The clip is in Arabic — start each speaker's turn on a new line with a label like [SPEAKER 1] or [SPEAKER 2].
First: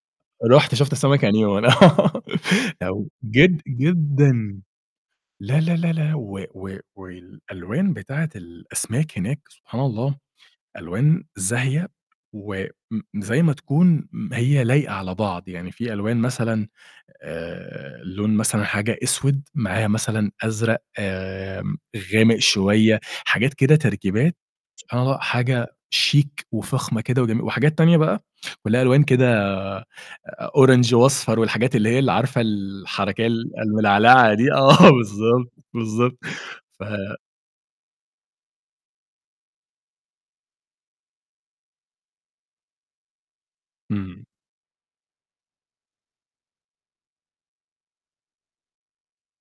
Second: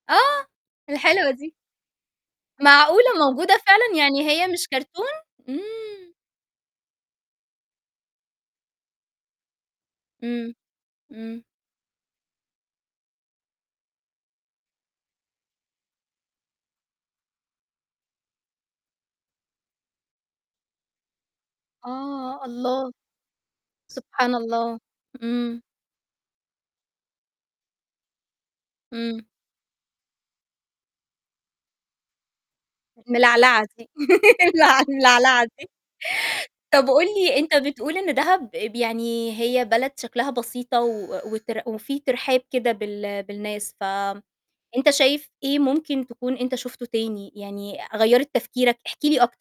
[SPEAKER 1] آه،
[SPEAKER 2] رُحت شُفت السمك
[SPEAKER 1] الحلوة
[SPEAKER 2] يعني
[SPEAKER 1] دي.
[SPEAKER 2] وأنا
[SPEAKER 1] معقولة
[SPEAKER 2] أو
[SPEAKER 1] موجودة
[SPEAKER 2] جد
[SPEAKER 1] فعلًا يعني هي
[SPEAKER 2] جدًا
[SPEAKER 1] مش كرتون؟!
[SPEAKER 2] لا، لا، لا،
[SPEAKER 1] إمم.
[SPEAKER 2] لا، و و والألوان بتاعة الأسماك هناك سبحان الله
[SPEAKER 1] إمم،
[SPEAKER 2] ألوان
[SPEAKER 1] إمم.
[SPEAKER 2] زاهية وإمم زي ما تكون هي لايقة على بعض، يعني في ألوان مثلًا آآ لون مثلًا حاجة أسود معاها مثلًا أزرق آمم، غامق
[SPEAKER 1] آه الله،
[SPEAKER 2] شوية حاجات كده
[SPEAKER 1] سبحان
[SPEAKER 2] تركيبات،
[SPEAKER 1] الله،
[SPEAKER 2] سبحان الله
[SPEAKER 1] إمم.
[SPEAKER 2] حاجة شيك وفخمة كده وجمي وحاجات تانية بقى ولها ألوان
[SPEAKER 1] إمم.
[SPEAKER 2] كده orange وأصفر والحاجات اللي هي ال عارفة الحركية ال
[SPEAKER 1] ملعلعة دي
[SPEAKER 2] الملعلعة دي،
[SPEAKER 1] ملع
[SPEAKER 2] آه
[SPEAKER 1] ملعلعة
[SPEAKER 2] بالضبط،
[SPEAKER 1] دي.
[SPEAKER 2] بالضبط ف
[SPEAKER 1] طَب قُل لي أنت بتقول إن دهب ب يعني هي بلد شكلها بسيطة و وتر وفي ترحاب كده بال بالناس
[SPEAKER 2] إمم.
[SPEAKER 1] فأنت شايف إيه ممكن تكون أنت شُفته تاني يعني غيرِت تفكيرك؟ احكِ لي أكتر.